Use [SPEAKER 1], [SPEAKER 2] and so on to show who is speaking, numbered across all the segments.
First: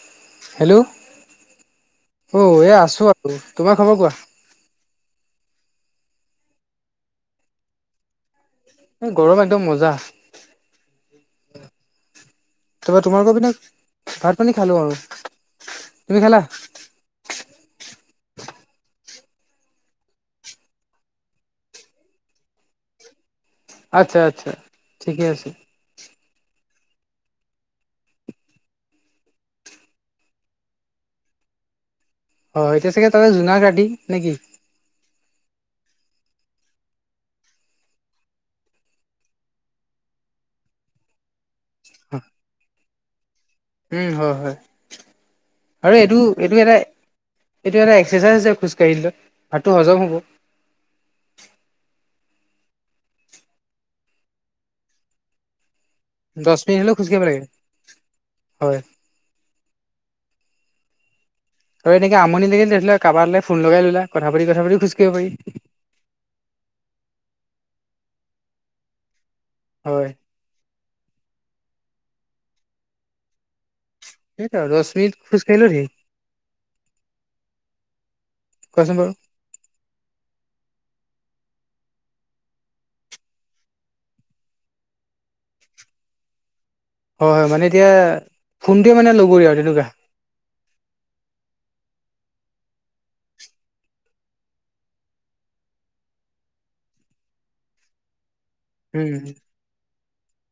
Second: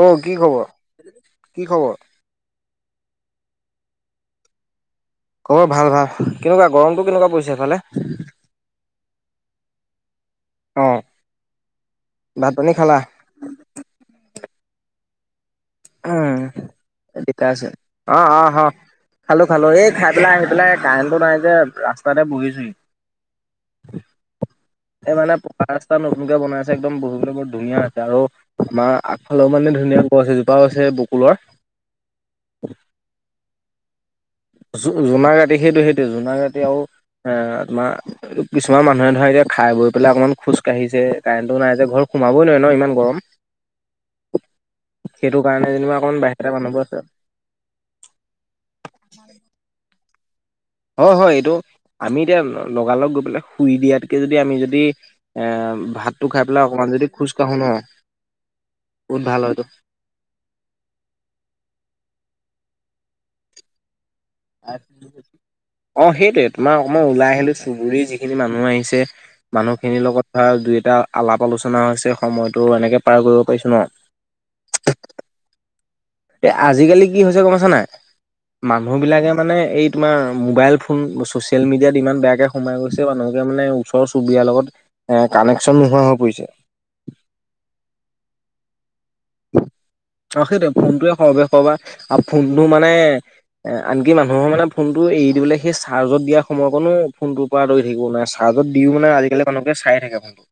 [SPEAKER 1] অ কি খবৰ
[SPEAKER 2] হেল্ল'
[SPEAKER 1] কি খবৰ?
[SPEAKER 2] অ এয়া আছো আৰু, তোমাৰ খবৰ কোৱা?
[SPEAKER 1] খবৰ ভাল ভাল কেনেকুৱা গৰমটো কেনেকুৱা পৰিছে এফালে।
[SPEAKER 2] এই গৰম একদম মজ্জা।
[SPEAKER 1] অ ভাত পানী খালা?
[SPEAKER 2] তাৰপৰা তোমালোকৰ পিনে ভাত পানী খালো আৰু। তুমি খালা
[SPEAKER 1] উম [inaudible] আছে অ অ হ। খালোঁ খালোঁ এই খাই পেলাই আহি পেলাই কাৰেণ্টটো নাই যে ৰাস্তাতে বহিছোহি।
[SPEAKER 2] আচ্ছা আচ্ছা
[SPEAKER 1] এই
[SPEAKER 2] ঠিকে
[SPEAKER 1] মানে
[SPEAKER 2] আছে
[SPEAKER 1] পকা ৰাস্তা [inaudible] ৰাস্তা নতুনকে বনাইছে একদম বহিবলৈ বৰ ধুনীয়া আছে আৰু আমাৰ আগফালেও মানে ধুনীয়া গছ এজোপা আছে। হৈছে বকুলৰ।
[SPEAKER 2] হয় এতিয়া চাগে তাতে জোনাক ৰাতি নেকি?
[SPEAKER 1] জোনাক জোনাক ৰাতি সেইটোৱেই সেইটোৱেই জোনাক ৰাতি আৰু এ তোমাৰ কিছুমান মানুহে ধৰা এতিয়া খাই বৈ পেলাই অকনমান খোজ কাঢ়িছে। কাৰেণ্টটো নাই যে ঘৰ সোমাবই নোৱাৰি ন ইমান গৰম।
[SPEAKER 2] উম হয় হয়
[SPEAKER 1] সেইটো কাৰণে যেনিবা অকমান বাহিৰতে মানুহবোৰ আছে আৰু।
[SPEAKER 2] এইটোৱেই এটা এক্সাৰচাইজ হয় খোজ কাঢ়িলে ভাতটো হজম হ'ব।
[SPEAKER 1] হয় হয় এইটো আমি এতিয়া লগালগ গৈ পেলাই শুই দিয়াতকে যদি আমি যদি। এ ভাতটো খাই
[SPEAKER 2] দহ
[SPEAKER 1] পেলাই
[SPEAKER 2] মিনিট
[SPEAKER 1] অকমান
[SPEAKER 2] হলেও
[SPEAKER 1] যদি
[SPEAKER 2] খোজকাঢ়িব
[SPEAKER 1] খোজ
[SPEAKER 2] লাগে
[SPEAKER 1] কাঢ়ো নহয়
[SPEAKER 2] হয়
[SPEAKER 1] বহুত ভাল হয়তটো।
[SPEAKER 2] আৰু এনেকে আমনি লাগিলে কাৰোবালৈ ফোন লগাই ললা কথা পাতি কথা পাতি খোজকাঢ়িব পাৰি।
[SPEAKER 1] অ সেইটোৱে তোমাৰ‌ অকনমান ওলাই আহিলো চুবুৰীৰ যিখিনি মানুহ আহিছে মানুহখিনিৰ
[SPEAKER 2] হয়
[SPEAKER 1] লগত ধৰা দুই এটা আলাপ আলোচনা হৈছে সময়তো এনেকে পাৰ কৰিব পাৰিছো ন।
[SPEAKER 2] সেইটোৱেই আৰু দছ মিনিটত খোজ কাঢ়িলেও ধেৰ।
[SPEAKER 1] এ আজিকালি কি হৈছে গম পাইছা নাই মানুহ
[SPEAKER 2] কোৱাচোন বাৰু
[SPEAKER 1] বিলাকে মানে এই তোমাৰ মোবাইল ফোন ছ'চিয়েল মিডিয়াত ইমান বেয়াকে সোমাই গৈছে মানুহ বিলাকে মানে ওচৰ চুবুৰীয়াৰ লগত কানেকশ্যন নোহোৱা হৈ পৰিছে।
[SPEAKER 2] হয় হয় মানে এতিয়া ফোনটোৱে মানে লগৰীয়া আৰু তেনেকুৱা।
[SPEAKER 1] অ সেইটোয়ে ফোনটয়ে সৰবে সবা আৰু ফোনটো মানে- এ আনকি মানুহৰ মানে ফোনটো এৰি দিবলৈ সেই চাৰ্জত দিয়া সময়কণো ফোনটোৰ পৰা আতৰি থাকিব নোৱাৰে। চাৰ্জত দিও মানে
[SPEAKER 2] উম
[SPEAKER 1] আজিকালি মানুহবোৰ চাই থাকে ফোনটো।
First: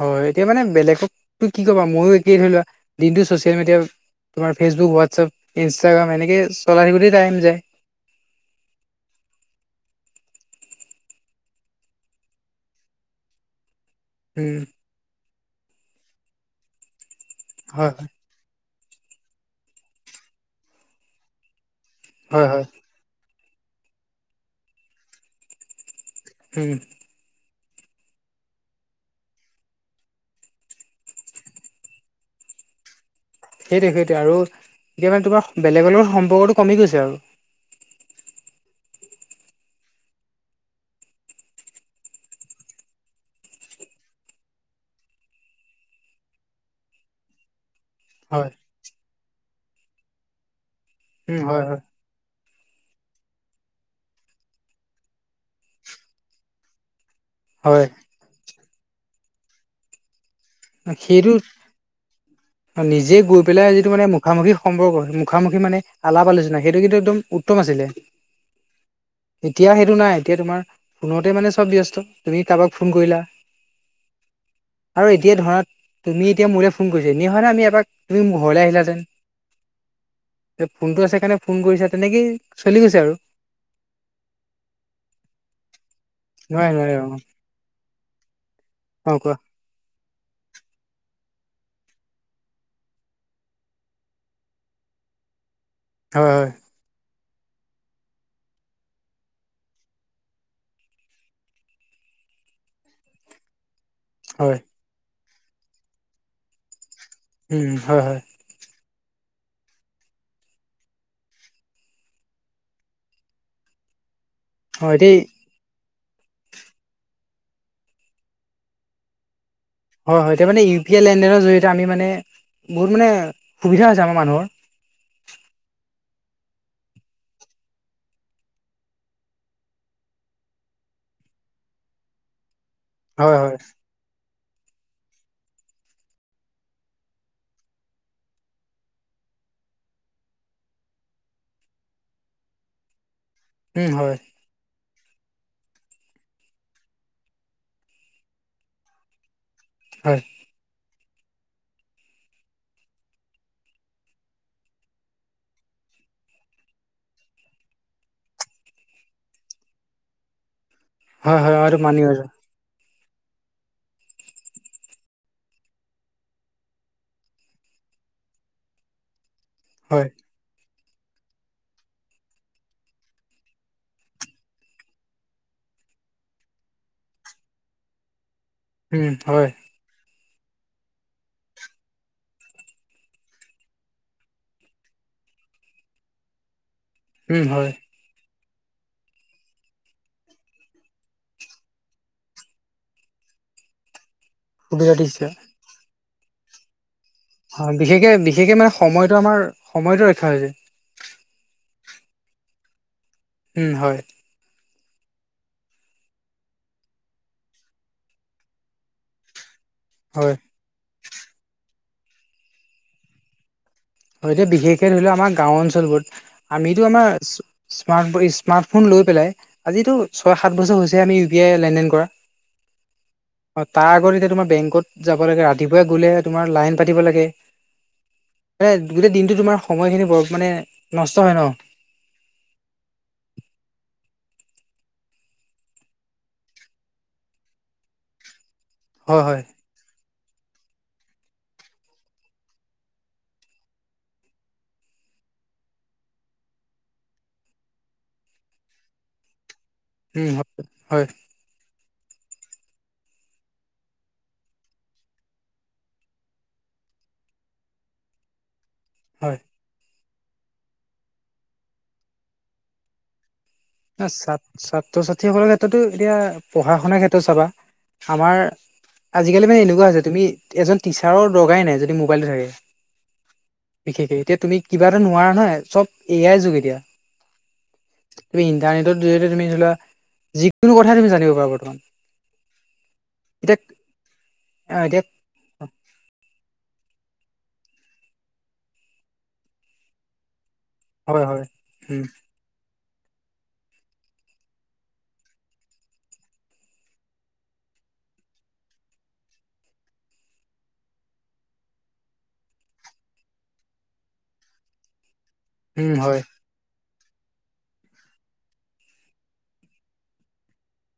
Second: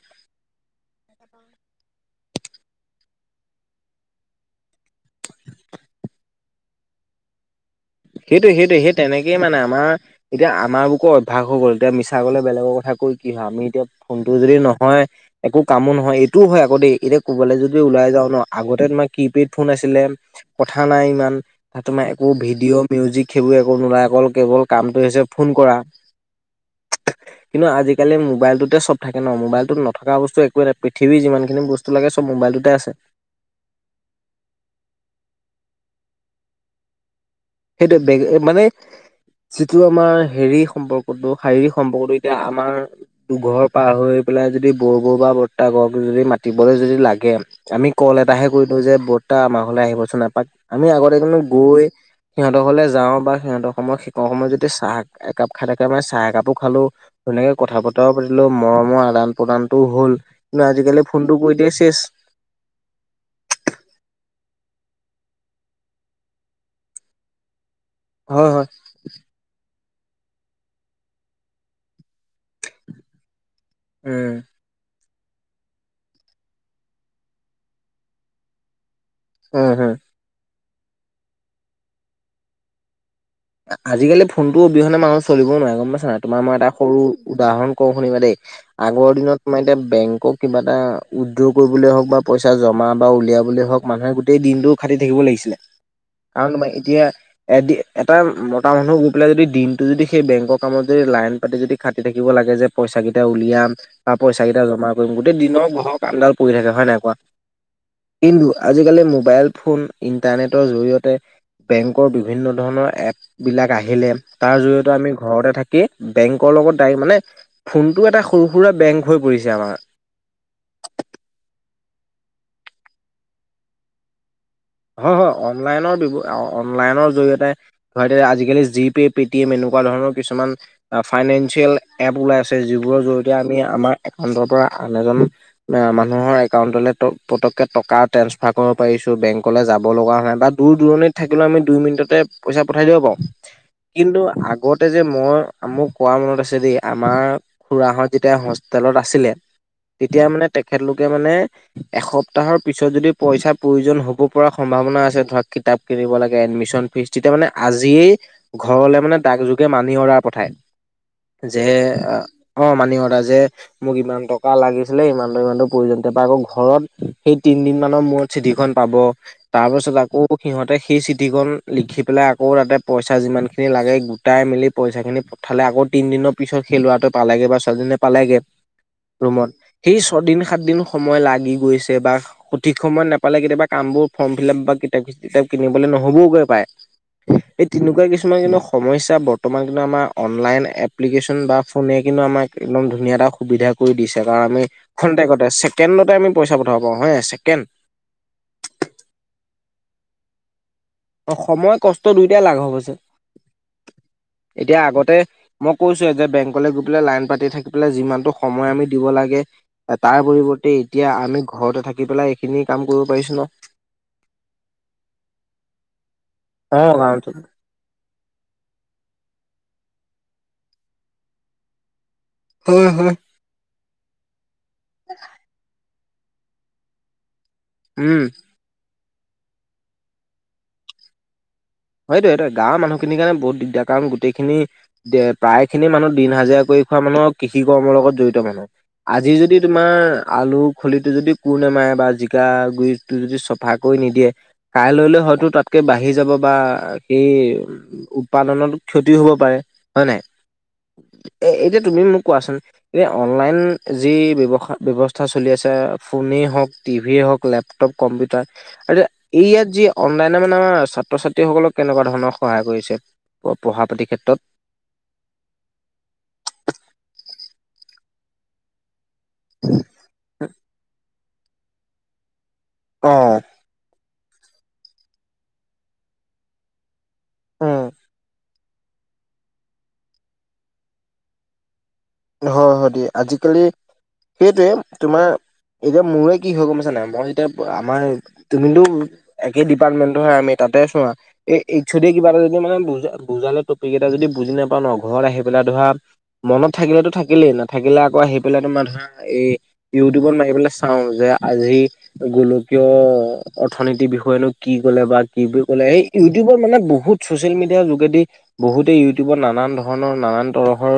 [SPEAKER 2] হয় এতিয়া মানে বেলেগকো কি কবা ময়ো একেই ধৰি লোৱা দিনটো চচিয়েল মিডিয়াত- তোমাৰ ফেচবুক হোৱাটছআপ ইনষ্টাগ্ৰাম এনেকে চলাই থাকোঁতে টাইম যায়।
[SPEAKER 1] সেইটো সেইটো সেই তেনেকেই মানে আমাৰ- এতিয়া আমাৰ বোৰক অভ্যাস হৈ গ'ল এতিয়া মিছা গলে বেলেগৰ কথা কৈ কি হয় আমি এতিয়া- ফোনটো যদি
[SPEAKER 2] উম
[SPEAKER 1] নহয় একো কামো নহয় এইটোও হয় আকৌ দেই এতিয়া কোবালৈ যদিও
[SPEAKER 2] হয়
[SPEAKER 1] ওলাই যাওঁ ন- আগতে তোমাৰ কিপেড ফোন আছিলে কথা নাই ইমান তাত তোমাৰ একো-
[SPEAKER 2] হয় হয় হয়
[SPEAKER 1] ভিডিঅ' মিউজিক সেইবোৰ একো নোলাই অকল কেৱল কামটো হৈছে ফোন কৰা।
[SPEAKER 2] হম।
[SPEAKER 1] কিন্তু আজিকালি মোবাইলটোতে চব থাকে ন মোবাইলটোত নথকা বস্তু একোৱ নাই পৃথিৱীৰ যিমানখিনি বস্তু- তটো লাগে চব মবাইলটোতে আছে।
[SPEAKER 2] সেইটোৱ সেইটোৱ আৰু এতিয়া মানে তোমাৰ বেলেগৰ লগত সম্পৰ্কতটো কমি গৈছে আৰু-
[SPEAKER 1] সেইটো বেগ মানে- যিটো আমাৰ হেৰি সম্পৰ্কটো শাৰীৰিক সম্পৰ্কটো এতিয়া আমাৰ- দুঘৰ পাৰ হৈ পেলাই যদি বৰ বৌ বা বৰদেউতা যদি মাতিবলৈ যদি লাগে। আমি কল
[SPEAKER 2] হয়
[SPEAKER 1] এটাহে কৰি দিওঁ যে বৰদেউতা আমাৰ ঘৰলে আহিবচোন এপাক আমি আগতে
[SPEAKER 2] উম
[SPEAKER 1] কিনো
[SPEAKER 2] হয় হয়
[SPEAKER 1] গৈ- সিহঁতৰ ঘৰলে যাওঁ বা সিহঁতৰ সময়ত শিষ সময়ত যদি চাহ একাপ খাই থাকে মানে চাহ একাপো খালো। ধুনীয়াকে কথা
[SPEAKER 2] হয়
[SPEAKER 1] বতৰাও পাতিলো মৰমৰ আদান প্ৰদানটো হ'ল কিন্তু আজিকালি
[SPEAKER 2] সেইটো
[SPEAKER 1] ফোনটো কৰি দিয়ে চেচ।
[SPEAKER 2] [inaudible] নিজে গৈ পেলাই যিটো মানে মুখামুখি সম্পৰ্ক মুখামুখি মানে আলাপ আলোচনা সেইটো কিন্তু একদম উত্তম আছিলে।
[SPEAKER 1] হয় হয়।
[SPEAKER 2] এতিয়া সেইটো নাই এতিয়া তোমাৰ- ফোনতে মানে চব ব্যস্ত তুমি কাৰোবাক ফোন কৰিলা।
[SPEAKER 1] উম।
[SPEAKER 2] আৰু এতিয়া ধৰা তুমি এতিয়া মোলে ফোন কৰিছা এনে ধৰা আমি এপাক তুমি মোৰ ঘৰলে আহিলা হেতেন।
[SPEAKER 1] অঁ'হয়।
[SPEAKER 2] যে ফোনটো আছে কাৰণে ফোন কৰিছা তেনেকেই চলি গৈছে আৰু।
[SPEAKER 1] আজিকালি ফোনতো অবিহনে মানুহ চলিব নোৱাৰে গম পাইছ নাই তোমাৰ মই এটা
[SPEAKER 2] নোৱাৰে নোৱাৰে
[SPEAKER 1] সৰু
[SPEAKER 2] অ
[SPEAKER 1] উদাহৰণ- কওঁ শুনিবা দেই আগৰ
[SPEAKER 2] অ কোৱা
[SPEAKER 1] দিনত তোমাৰ এতিয়া বেংকক- কিবা এটা উইড্ৰ কৰিবলে হওক বা পইচা জমা বা উলিয়াবলে হওক মানুহে গোটেই দিনটো- খাটি থাকিব লাগিছিলে
[SPEAKER 2] হয়
[SPEAKER 1] কাৰণ
[SPEAKER 2] হয়
[SPEAKER 1] তোমাৰ এতিয়া এ- মাতাই মতা মানুহ গৈ পেলাই যদি দিনটো যদি সেই বেংকৰ কামত যদি লাইন পাতি যদি খাটি থাকিব লাগে যে। পইচা কেইটা উলিয়াম বা পইচা
[SPEAKER 2] হয়
[SPEAKER 1] কেইটা জমা কৰিম গোটেই দিনৰ ঘৰৰ কামডাল পৰি থাকে হয় নাই কোৱা।
[SPEAKER 2] উম হয় হয়।
[SPEAKER 1] কিন্তু আজিকালি মোবাইল ফোন ইণ্টাৰনেটৰ জৰিয়তে বেংকৰ বিভিন্ন ধৰণৰ- এপবিলাক আহিলে তাৰ জৰিয়তে
[SPEAKER 2] হয়
[SPEAKER 1] আমি
[SPEAKER 2] দেই
[SPEAKER 1] ঘৰতে থাকি- কি বেংকৰ লগত ডাইৰেক্ট মানে ফোনটো এটা সৰু সুৰা বেংক হৈ পৰিছে আমাৰ।
[SPEAKER 2] হয় হয় তেতিয়া মানে ইউ পি আই লেনদেনৰ জৰিয়তে আমি মানে বহুত মানে সুবিধা আছে আমাৰ মানুহৰ।
[SPEAKER 1] হয় হয় অনলাইনৰ বিব অনলাইনৰ জৰিয়তে- আজিকালি জি পে পেটিএম এনেকুৱা ধৰণৰ কিছুমান ফাইনেসিয়েল এপ ওলাই আছে। যিবোৰৰ জৰিয়তে
[SPEAKER 2] হয় হয়
[SPEAKER 1] আমি আমাৰ একাউন্টৰ পৰা আন এজন- মানুহৰ একাউণ্টলে ত পতকে টকা ট্ৰান্সফাৰ কৰিব পাৰিছোঁ বেংক- কলে যাব লগা নাই বা দূৰ দূৰণিত থাকিলে আমি দুই মিনিটতে পইচা পঠাই দিব পাও
[SPEAKER 2] উম হয়
[SPEAKER 1] কিন্তু আগত তে যে মই মোক কোৱা মনত আছে দেই আমাৰ খুৰা হত যেতিয়া হোষ্টেলত আছিলে
[SPEAKER 2] হয়
[SPEAKER 1] তেতিয়া মানে তেখেতলোকে মানে এসপ্তাহৰ পিছত যদি পইচাৰ প্ৰয়োজন হ'ব পৰা সম্ভাৱনা আছে ধৰা কিতাপ কিনিব লাগে এডমিশন ফিজ তেতিয়া মানে আজিয়েই ঘৰলে মানে দাক যোগে মানি অৰ্ডাৰ পঠাই
[SPEAKER 2] হয় হয়
[SPEAKER 1] যে
[SPEAKER 2] আৰু মানি আৰু
[SPEAKER 1] আহ অ মানি অৰ্ডাৰ যে মোক ইমান টকা লাগিছিলে ইমানটো ইমানটো প্ৰয়োজন তাপা আকৌ ঘৰত সেই তিন দিন মানৰ মূৰত চিঠিখন পাব তাৰ পাছত
[SPEAKER 2] হয়
[SPEAKER 1] আকৌ সিহঁতে সেই চিঠি চিঠিখন লিখি পেলাই আকৌ তাতে পইচা যিমানখিনি লাগে গোটাই মেলি পইচাখিনি থালে আকৌ তিনদিনৰ পিছত সেই লৱাটো পালেগে বা ছোৱালীজনীয়ে পালেগে
[SPEAKER 2] উম হয়
[SPEAKER 1] ৰুমত সেই ছয়দিন সাতদিন সময় লাগি গৈছে বা সঠিক সময় নাপালে কেতিয়াবা কামবোৰ ফৰ্ম ফিল আপ বা কিতাপ কিতাপ কিনিবলে নহ'বওগৈ পাৰে
[SPEAKER 2] উম
[SPEAKER 1] এই
[SPEAKER 2] হয়
[SPEAKER 1] তেনেকুৱা কিছুমান কিন্তু স সমস্যা বৰ্তমান কিন্তু আমাৰ অনলাইন এপ্লিকেশ্যন বা ফোনে কিন্তু আমাক একদম ধুনীয়া এটা সুবিধা কৰি দিছে কাৰণ আমি
[SPEAKER 2] সুবিধা দিছে
[SPEAKER 1] ক্ষণতেকতে ছেকেণ্ডতে আমি পইচা পঠাব পাৰো হয় নাই ছে
[SPEAKER 2] হয় বিশেষকে বিশেষকে মানে সময়টো আমাৰ সময়টো ৰক্ষা হৈ যায়
[SPEAKER 1] অ সময় কষ্ট দুইটাই লাঘৱ হৈছে
[SPEAKER 2] উম হয়
[SPEAKER 1] এতিয়া আগতে মই কৈছোৱেই যে বেংকলৈ গৈ পেলে লাইন পাতি থাকি পেলাই যিমানটো সময় আমি দিব লাগে এ তাৰ
[SPEAKER 2] হয়
[SPEAKER 1] পৰিৱৰ্তে এতিয়া আমি ঘৰতে থাকি পেলাই এইখিনি কাম কৰিব পাৰিছো ন
[SPEAKER 2] হয় এতিয়া বিশেষকে ধৰি লোৱা আমাৰ গাঁও অঞ্চলবোৰত
[SPEAKER 1] অ
[SPEAKER 2] আমিতো
[SPEAKER 1] গাঁৱত
[SPEAKER 2] আমাৰ স্মাৰ্ট স্মাৰ্টফোন লৈ পেলাই আজিতো ছয় সাত বছৰ হৈছে আমি ইউ পি আই লেনদেন কৰা
[SPEAKER 1] হয় হয়
[SPEAKER 2] অ তাৰ আগত এতিয়া তোমাৰ বেংকত যাব লাগে ৰাতিপুৱাই গ'লে তোমাৰ লাইন পাতিব লাগে
[SPEAKER 1] উম
[SPEAKER 2] মানে গোটেই দিনটো তোমাৰ সময়খিনি বৰ মানে নষ্ট হয় ন
[SPEAKER 1] সেইটোৱে সেইটোৱে গাঁৱৰ মানুহখিনিৰ কাৰণ বহুত দিগদাৰ কাৰণ গোটেইখিনি দে প্ৰায় খিনি মানুহ দিন হাজিৰা কৰি খোৱা মানুহৰ কৃষি কৰ্মৰ লগত জড়িত মানুহ
[SPEAKER 2] হয়
[SPEAKER 1] আজি
[SPEAKER 2] হয়
[SPEAKER 1] যদি তোমাৰ আলু খলিটো যদি কোৰ নেমাৰে বা জিকা গুৰিটো যদি চফা কৰি নিদিয়ে কাইলৈল হয়তো তাতকে বাঢ়ি যাব বা সেই উৎপাদনত ক্ষতিও হ'ব পাৰে হয় নাই?
[SPEAKER 2] উম হয় হয়
[SPEAKER 1] এ এতিয়া তুমি মোক কোৱাচোন এ অনলাইন যি ব্যৱসা ব্যৱস্থা চলি আছে ফোনেই হওক টিভিয়ে হওক লেপ টপ কম্পিটাৰ আচ্ছা
[SPEAKER 2] হয়
[SPEAKER 1] এই ইয়াত যি অনলাইনে মানে আমাৰ ছাত্ৰ ছাত্ৰীসকলক কেনেকুৱা ধৰণৰ সহায় কৰিছে প পঢ়াত
[SPEAKER 2] ছাত ছাত্ৰ ছাত্ৰীসকলৰ ক্ষেত্ৰতো এতিয়া পঢ়া শুনাৰ ক্ষেত্ৰত চাবা আমাৰ আজিকালি মানে এনেকুৱা হৈছে তুমি এজন টিচাৰৰ দৰকাৰেই নাই যদি মোবাইলটো থাকে
[SPEAKER 1] অঁ
[SPEAKER 2] বিশেষে এতিয়া তুমি কিবা এটা নোৱাৰা নহয় চব এ আই যুগ এতিয়া
[SPEAKER 1] উম
[SPEAKER 2] তুমি ইণ্টাৰনেটৰ জৰিয়তে তুমি ধৰি লোৱা যিকোনো কথাই তুমি জানিব পাৰা বৰ্তমান
[SPEAKER 1] হয় হয় দিয়া
[SPEAKER 2] এতিয়া
[SPEAKER 1] আজিকালি সেইটোৱে
[SPEAKER 2] আহ এতিয়া
[SPEAKER 1] তোমাৰ এতিয়া মোৰে কি হয় গম পাইছা নাই মই এতিয়া আমাৰ তুমিতো একে ডিপাৰ্টমেন্টৰ হয় আমি তাতে চোৱা
[SPEAKER 2] হয় হয়
[SPEAKER 1] এই
[SPEAKER 2] উম
[SPEAKER 1] একচুৱেলি কিবা এটা যদি মানে বুজা বুজালে টপিক এটা যদি বুজি নাপাওঁ ন ঘৰত আহি পেলাই ধৰা মনত থাকিলেতো থাকিলেই নাথাকিলে আকৌ আহি পেলাই তোমাৰ ধৰা এই ইউটিউবত মাৰি পেলাই চাওঁ যে আজি গোলকীয় অৰ্থনীতিৰ বিষয়েনো কি ক'লে বা কি বুলি ক'লে
[SPEAKER 2] উম
[SPEAKER 1] এই
[SPEAKER 2] হয়
[SPEAKER 1] ইউটিউবৰ মানে বহুত ছচিয়েল মিডিয়াৰ যোগেদি বহুতে ইউটিউবৰ নানান ধৰণৰ নানান তৰহৰ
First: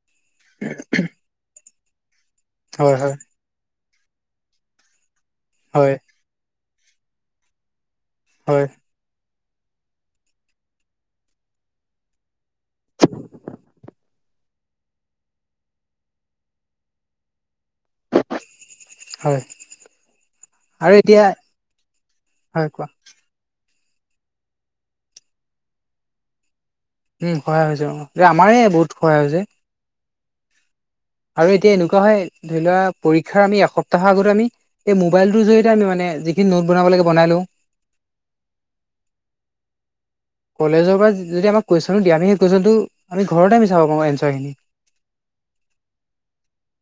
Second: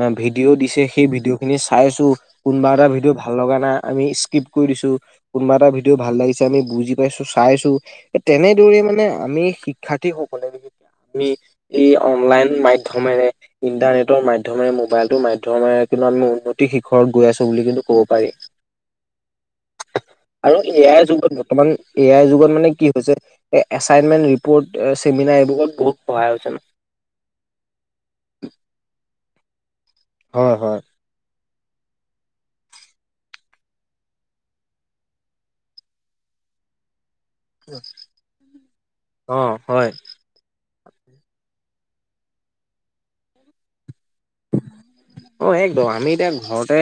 [SPEAKER 1] অ ভিডিঅ' দিছে সেই ভিডিঅ' খিনি চাইছো কোনোবা এটা
[SPEAKER 2] হয় হয়
[SPEAKER 1] ভিডিঅ' ভাল ভাল লগা নাই আমি স্কিপ কৰি দিছো কোনোবা এটা
[SPEAKER 2] হয়
[SPEAKER 1] ভিডিঅ' ভাল লাগিছে আমি বুজি পাইছো চাইছো
[SPEAKER 2] হয়
[SPEAKER 1] তেনেদৰেই মানে আমি শিক্ষাৰ্থীসকলে আমি এই অনলাইন মাধ্যমেৰে ইন্টাৰনেটৰ মাধ্যমেৰে ম'বাইলটোৰ মাধ্যমেৰে কিন্তু আমি উন্নতি শিখৰত গৈ আছো বুলি কিন্তু ক'ব পাৰি
[SPEAKER 2] হয়
[SPEAKER 1] আৰু এ আই যুগত বৰ্তমান এ আই যুগত
[SPEAKER 2] হয়
[SPEAKER 1] মানে
[SPEAKER 2] কোৱা
[SPEAKER 1] কি হৈছে এ এচাইনমেন্ট ৰিপৰ্ট চেমিনাৰ এইবোৰত বহুত সহায় হৈছে ন
[SPEAKER 2] উম সহায় হৈছে অ আমাৰে বহুত সহায় হৈছে
[SPEAKER 1] হয় হয়
[SPEAKER 2] আৰু এতিয়া এনেকুৱা হয় ধৰি লোৱা পৰীক্ষাৰ আমি এসপ্তাহৰ আগত আমি এই মোবাইলটোৰ জৰিয়তে আমি মানে যিখিনি নোট বনাব লাগে বনাই লও
[SPEAKER 1] অ হয়
[SPEAKER 2] কলেজৰ পৰা যদি আমাক কুৱেচন দিয়ে আমি সেই কুৱেচনটো আমি ঘৰতে আমি চাব পাৰো এনচাৰখিনি
[SPEAKER 1] অ একদম আমি এতিয়া ঘৰতে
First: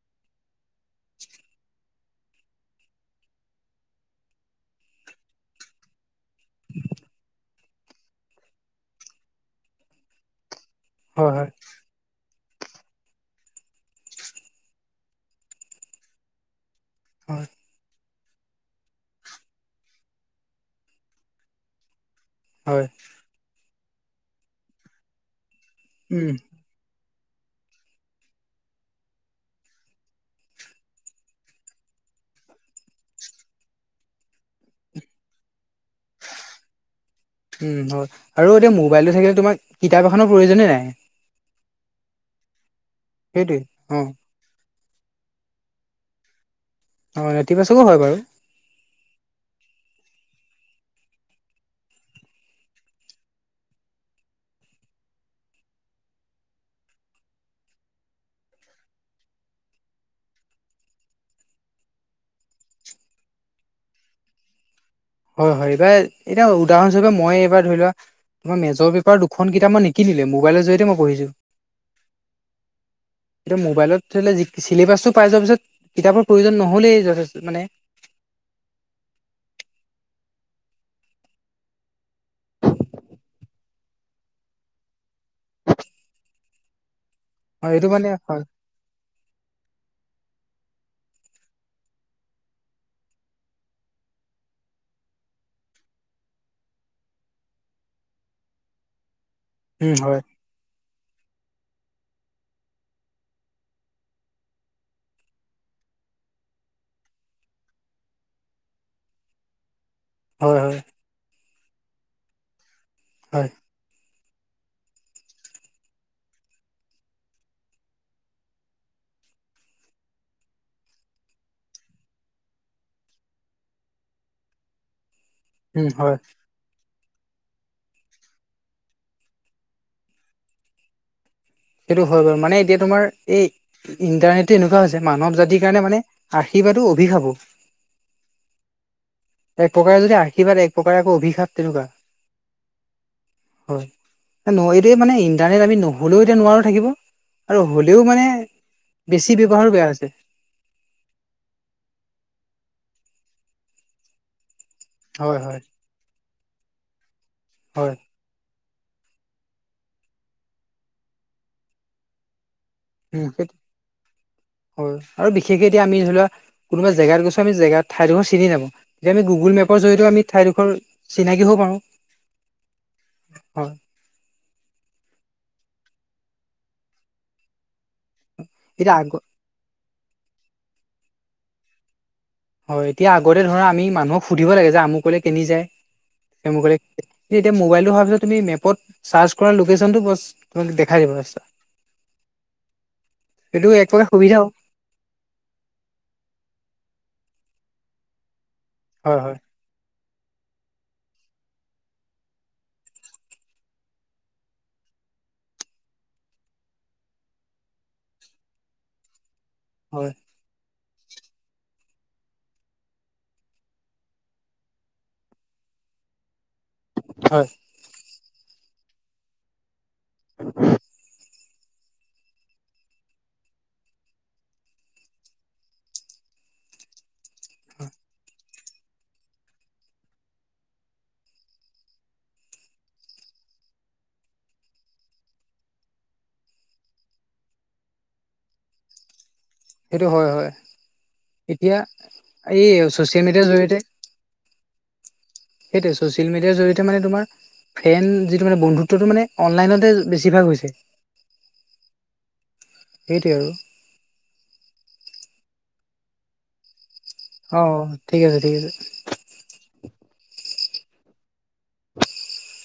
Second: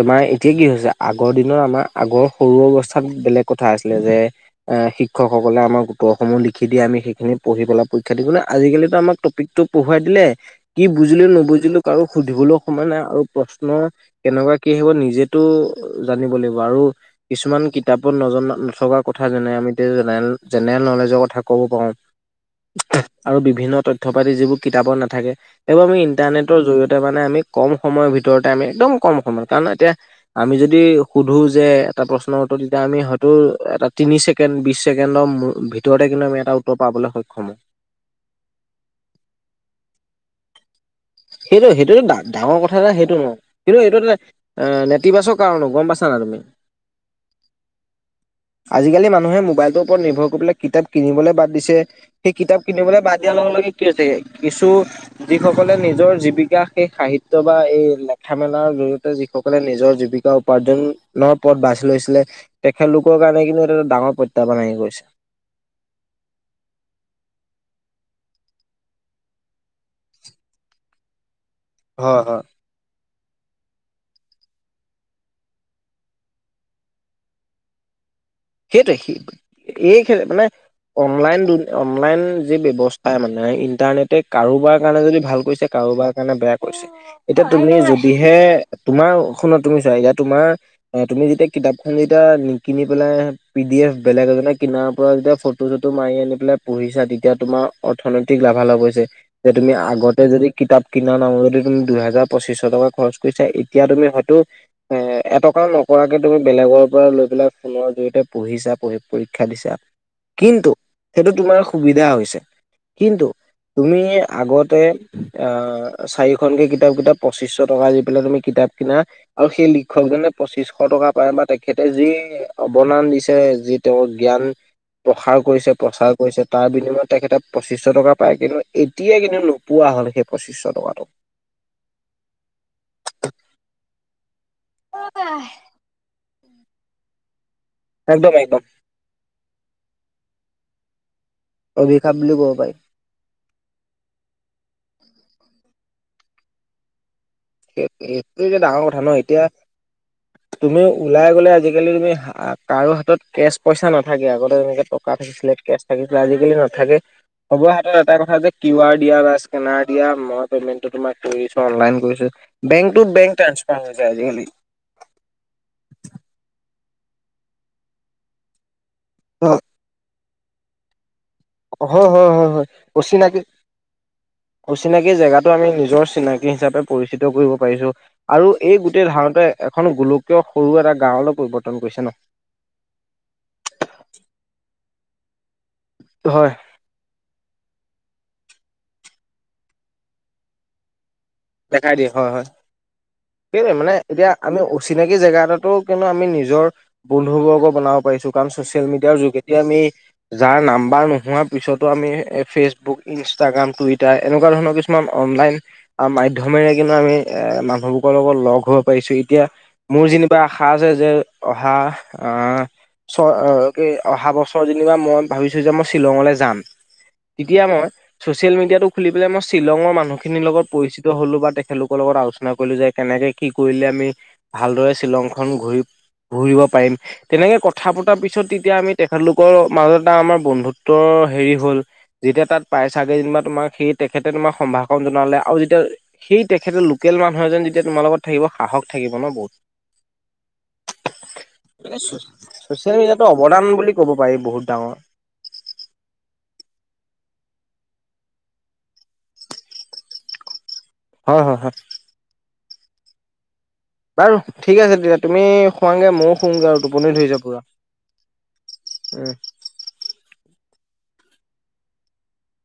[SPEAKER 1] তোমাৰ এতিয়া কি হৈছে আগৰ দিনৰ আমাৰ আগৰ সৰু অৱস্থাত বেলেগ কথা আছিলে যে এ শিক্ষকসকলে আমাৰ উত্তৰ সমূহ লিখি দিয়ে আমি সেইখিনি পঢ়ি পেলাই পৰীক্ষা দিবলে আজিকালিতো আমাক টপিকটো পঢ়োৱাই দিলে কি বুজিলো
[SPEAKER 2] হয় হয়
[SPEAKER 1] নুবুজিলো কাৰো সুধিবলৈও সময় নাই আৰু প্ৰশ্ন কেনেকুৱা কি হব নিজেতো জানিব লাগিব আৰু
[SPEAKER 2] হয়
[SPEAKER 1] কিছুমান কিতাপত নজনা নথকা কথা যেনে আমি জেনে জেনেৰেল নলেজৰ কথা ক'ব পাৰোঁ
[SPEAKER 2] হয়
[SPEAKER 1] আৰু বিভিন্ন তথ্য পাতি যিবোৰ কিতাপৰ নাথাকে এইবোৰ আমি
[SPEAKER 2] উম
[SPEAKER 1] ইণ্টাৰনেট টৰ জৰিয়তে মানে আমি কম সময়ৰ ভিতৰতে আমি একদম কম সময়ত কাৰণ এতিয়া আমি যদি সুধো যে এটা প্ৰশ্নৰ উত্তৰ তেতিয়া আমি হয়তো এটা তিনি চেক ছেকেণ্ড বিশ ছেকেণ্ডৰৰ ভিতৰতে কিন্তু আমি এটা উত্তৰ পাবলৈ সক্ষম
[SPEAKER 2] উম হয় আৰু এতিয়া মোবাইলটো থাকিলে তোমাক কিতাপ এখন প্ৰয়োজনে নাই
[SPEAKER 1] সেইটো সেইটোটো ডা ডাঙৰ কথা এটা সেইটো নহয়
[SPEAKER 2] সেইটোৱে
[SPEAKER 1] কিন্তু সেইটো
[SPEAKER 2] অ
[SPEAKER 1] এটা এ নেতিবাচক কাৰণ গম পাইছা নাই তুমি
[SPEAKER 2] অ নেতিবাচকো হয় বাৰু
[SPEAKER 1] আজিকালি মানুহে মোবাইলটোৰ ওপৰত নিৰ্ভৰ কৰি পেলাই কিতাপ কিনিবলে বাদ দিছে সেই কিতাপ কিনিবলে বাদ দিয়া লগে লগে কি হৈছে কিছু যিসকলে নিজ নিজৰ জীৱিকা সেই সাহিত্য বা এই লেখা মেলাৰ জৰিয়তে যিসকলে নিজৰ জীৱিকা উপাৰ্জন ন পথ বাছি লৈছিলে তেখেতলোকৰ কাৰণে কিন্তু এইটো ডাঙৰ প্ৰত্যাহ্বান আহি গৈছে
[SPEAKER 2] হয় হয় এইবাৰ এতিয়া উদাহৰণস্বৰূপে মই এইবাৰ ধৰি লোৱা তোমাৰ মেজৰ পেপাৰ দুখন কিতাপ মই নিকিনিলোৱে মোবাইলৰ জৰিয়তে মই পঢ়িছোঁ
[SPEAKER 1] হয় হয়
[SPEAKER 2] [unintelligible] এতিয়া মোবাইলত ধৰি লোৱা ছিলেভাছটো পাই যোৱাৰ পিছত কিতাপৰ প্ৰয়োজন নহ'লেই যথেষ্ট মানে
[SPEAKER 1] সেইটোৱে সে সেইকাৰণে মানে অনলাইন-অনলাইন যি ব্যৱস্থাই মানে, ইণ্টাৰনেটে কাৰোবাৰ কাৰণে যদি ভাল কৰিছে, কাৰোবাৰ কাৰণে বেয়া কৰিছে, এতিয়া
[SPEAKER 2] হয়
[SPEAKER 1] তুমি
[SPEAKER 2] এইটো মানে
[SPEAKER 1] যদিহে
[SPEAKER 2] হয়
[SPEAKER 1] তোমাৰ শুনা তুমি চোৱা এতিয়া, তোমাৰ তুমি যেতিয়া কিতাপ খন যেতিয়া নি কিনি পেলাই পি ডি এফ বেলেগ এজনে কিনাৰ পৰা যেতিয়া ফটো-চটো মাৰি আনি পেলাই পঢ়িছা, তেতিয়া তোমাৰ অৰ্থনৈতিক লাভালাভ হৈছে, যে তুমি
[SPEAKER 2] উম হয়
[SPEAKER 1] আগতে যদি কিতাপ কিনাৰ নাম যদি তুমি দুহেজাৰ পঁচিশ টকা খৰচ কৰিছা, এতিয়া তুমি হয়তো এ এটকা নকৰাকে তুমি বেলেগৰ পৰা লৈ পেলাই ফোনৰ জৰিয়তে পঢ়িছা পঢ়ি পৰীক্ষা দিছা,
[SPEAKER 2] হয়
[SPEAKER 1] কিন্তু
[SPEAKER 2] হয়
[SPEAKER 1] সেইটো তোমাৰ সুবিধা হৈছে। কিন্তু
[SPEAKER 2] হয়
[SPEAKER 1] তুমি আগতে অ', চাৰিখনকে কিতাপ কিতাপ পঁচিছশ টকা দি পেলাই তুমি কিতাপ কিনা। আৰু সেই লিখকজনে পঁচিশ টকা পায় বা তেখেতে যি অৱদান দিছে। যি তেওঁৰ জ্ঞান প্ৰসাৰ কৰিছে,
[SPEAKER 2] উম
[SPEAKER 1] প্ৰচাৰ
[SPEAKER 2] হয়
[SPEAKER 1] কৰিছে। তাৰ বিনিময়ত তেখেতে পঁচিছশ টকা পায়, কিন্তু এতিয়া কিন্তু নোপোৱা হ'ল সেই পঁচিছশ টকাটো।
[SPEAKER 2] সেইটো হয় বাৰু, মানে এতিয়া তোমাৰ এই ইণ্টাৰনেটটো এনেকুৱা হৈছে মানৱ জাতিৰ কাৰণে মানে আৰ্শীবাদো, অভিশাপো।
[SPEAKER 1] একদম, একদম।
[SPEAKER 2] এক প্ৰকাৰে যদি আশীৰ্বাদ, এক প্ৰকাৰে আকৌ অভিশাপ। তেনেকুৱা
[SPEAKER 1] অভিশাপ বুলি ক'ব পাৰি।
[SPEAKER 2] হয়, এতিয়া মানে ইণ্টাৰনেট আমি নহ'লেও এতিয়া নোৱাৰো থাকিব। আৰু
[SPEAKER 1] সেই
[SPEAKER 2] হ'লেও মানে
[SPEAKER 1] এইটো এটা ডাঙৰ কথা ন
[SPEAKER 2] বেছি
[SPEAKER 1] এতিয়া
[SPEAKER 2] ব্যৱহাৰো বেয়া হৈছে।
[SPEAKER 1] তুমি ওলাই গ'লে আজিকালি তুমি কাৰো হাতত কেচ পইচা নাথাকে। আগতে যেনেকে টকা
[SPEAKER 2] হয় হয়
[SPEAKER 1] থাকিছিলে, কেচ থাকিছিলে, আজিকালি নাথাকে। চবৰে হাতত
[SPEAKER 2] হয়
[SPEAKER 1] এটাই কথা যে কিউ আৰ দিয়া বা স্কেনাৰ দিয়া মই পেমেন্টটো তোমাক কৰি দিছোঁ, অনলাইন কৰিছোঁ।
[SPEAKER 2] উম
[SPEAKER 1] বেংকটো-বেংক ট্ৰান্সফাৰ হৈ যায় আজিকালি।
[SPEAKER 2] হয়, আৰু বিশেষকে এতিয়া আমি ধৰি লোৱা কোনোবা জেগাত গৈছো, আমি জেগাত ঠাইডোখৰ চিনি নাপাওঁ। এতিয়া আমি গুগল
[SPEAKER 1] হয়
[SPEAKER 2] মেপৰ জৰিয়তে আমি ঠাইডোখৰ চিনাকি হ'ব পাৰোঁ।
[SPEAKER 1] হয় হয় হয় হয়, অচিনাকি
[SPEAKER 2] হয়
[SPEAKER 1] অচিনাকি জেগাটো আমি নিজৰ চিনাকি হিচাপে পৰিচিত কৰিব পাৰিছোঁ। আৰু এই
[SPEAKER 2] এতিয়া
[SPEAKER 1] গোটেই
[SPEAKER 2] আগ
[SPEAKER 1] ধাৰণাতো এখন গোলকীয় সৰু এটা গাঁৱলৈ পৰিৱৰ্তন কৰিছে ন।
[SPEAKER 2] হয়, এতিয়া আগতে ধৰা আমি মানুহক সুধিব লাগে যে আমুকলৈ কেনি যায়?
[SPEAKER 1] হয়
[SPEAKER 2] আমুকলে এতিয়া, মোবাইলটো হোৱাৰ পিছত তুমি মেপত চাৰ্চ কৰা লোকেচনটো বছ দেখাই দিব।
[SPEAKER 1] দেখাই দিয়ে হয় হয়, সেই
[SPEAKER 2] সেইটো এক
[SPEAKER 1] মানে
[SPEAKER 2] প্ৰকাৰ
[SPEAKER 1] এতিয়া
[SPEAKER 2] সুবিধাও
[SPEAKER 1] আমি অচিনাকি জেগা এটাতো কিন্তু আমি নিজৰ বন্ধুবৰ্গ বনাব পাৰিছো। কাৰণ, চ'চিয়েল-মিডিয়াৰ
[SPEAKER 2] হয় হয়
[SPEAKER 1] যোগেদি আমি যাৰ নাম্বাৰ নোহোৱাৰ পিছতো আমি ফেচবুক, ইনষ্টাগ্ৰাম, টুইটাৰ, এনেকুৱা ধৰণৰ কিছুমান অনলাইন মাধ্যমেৰে কিন্তু আমি এ মানুহবোৰৰ লগত লগ হব পাৰিছোঁ। এতিয়া মোৰ
[SPEAKER 2] হয়
[SPEAKER 1] যে কিবা আশা আছে যে অহা আহ চ অহা বছৰ যেনিবা মই ভাবিছোঁ যে মই শ্বিলঙলে যাম।
[SPEAKER 2] হয়
[SPEAKER 1] তেতিয়া মই ছচিয়েল-মিডিয়াটো খুলি পেলাই, মই শ্বিলঙৰ মানুহখিনিৰ লগত পৰিচিত হ'লো বা তেখেতলোকৰ লগত আলোচনা কৰিলো যে কেনেকে কি কৰিলে আমি ভালদৰে শ্বিলংখন ঘূৰি-ঘুৰিব পাৰিম, তেনেকে কথা পতাৰ পিছত তেতিয়া আমি তেখেতলোকৰ মাজত এটা আমাৰ বন্ধুত্বৰ হেৰি হ'ল। যেতিয়া তাত পাইছাগে যেনিবা, তোমাক সেই তেখেতে তোমাক সম্ভাষণ জনালে। আৰু যেতিয়া সেই তেখেতে লোকেল মানুহ এজন যেতিয়া তোমাৰ লগত থাকিব, সাহস থাকিব ন, বহুত।
[SPEAKER 2] সেইটো হয় হয় এতিয়া এই
[SPEAKER 1] চচিয়েল-মিডিয়াটো
[SPEAKER 2] ছচিয়েল মিডিয়াৰ
[SPEAKER 1] অৱদান
[SPEAKER 2] জৰিয়তে
[SPEAKER 1] বুলি ক'ব পাৰি বহুত ডাঙৰ
[SPEAKER 2] সেইটোয়ে ছ'চিয়েল মিডিয়াৰ জৰিয়তে মানে তোমাৰ ফেন যিটো মানে বন্ধুত্বটো মানে অনলাইনতে বেছিভাগ হৈছে
[SPEAKER 1] হয় হয় হয়
[SPEAKER 2] সেইটোৱে আৰু
[SPEAKER 1] বাৰু ঠিক আছে দিয়া তুমি শুৱাগে ময়ো শুৱাগে আৰু টোপনি ধৰিছে
[SPEAKER 2] অ
[SPEAKER 1] পুৰা
[SPEAKER 2] ঠিক আছে ঠিক আছে
[SPEAKER 1] উম
[SPEAKER 2] [inaudible]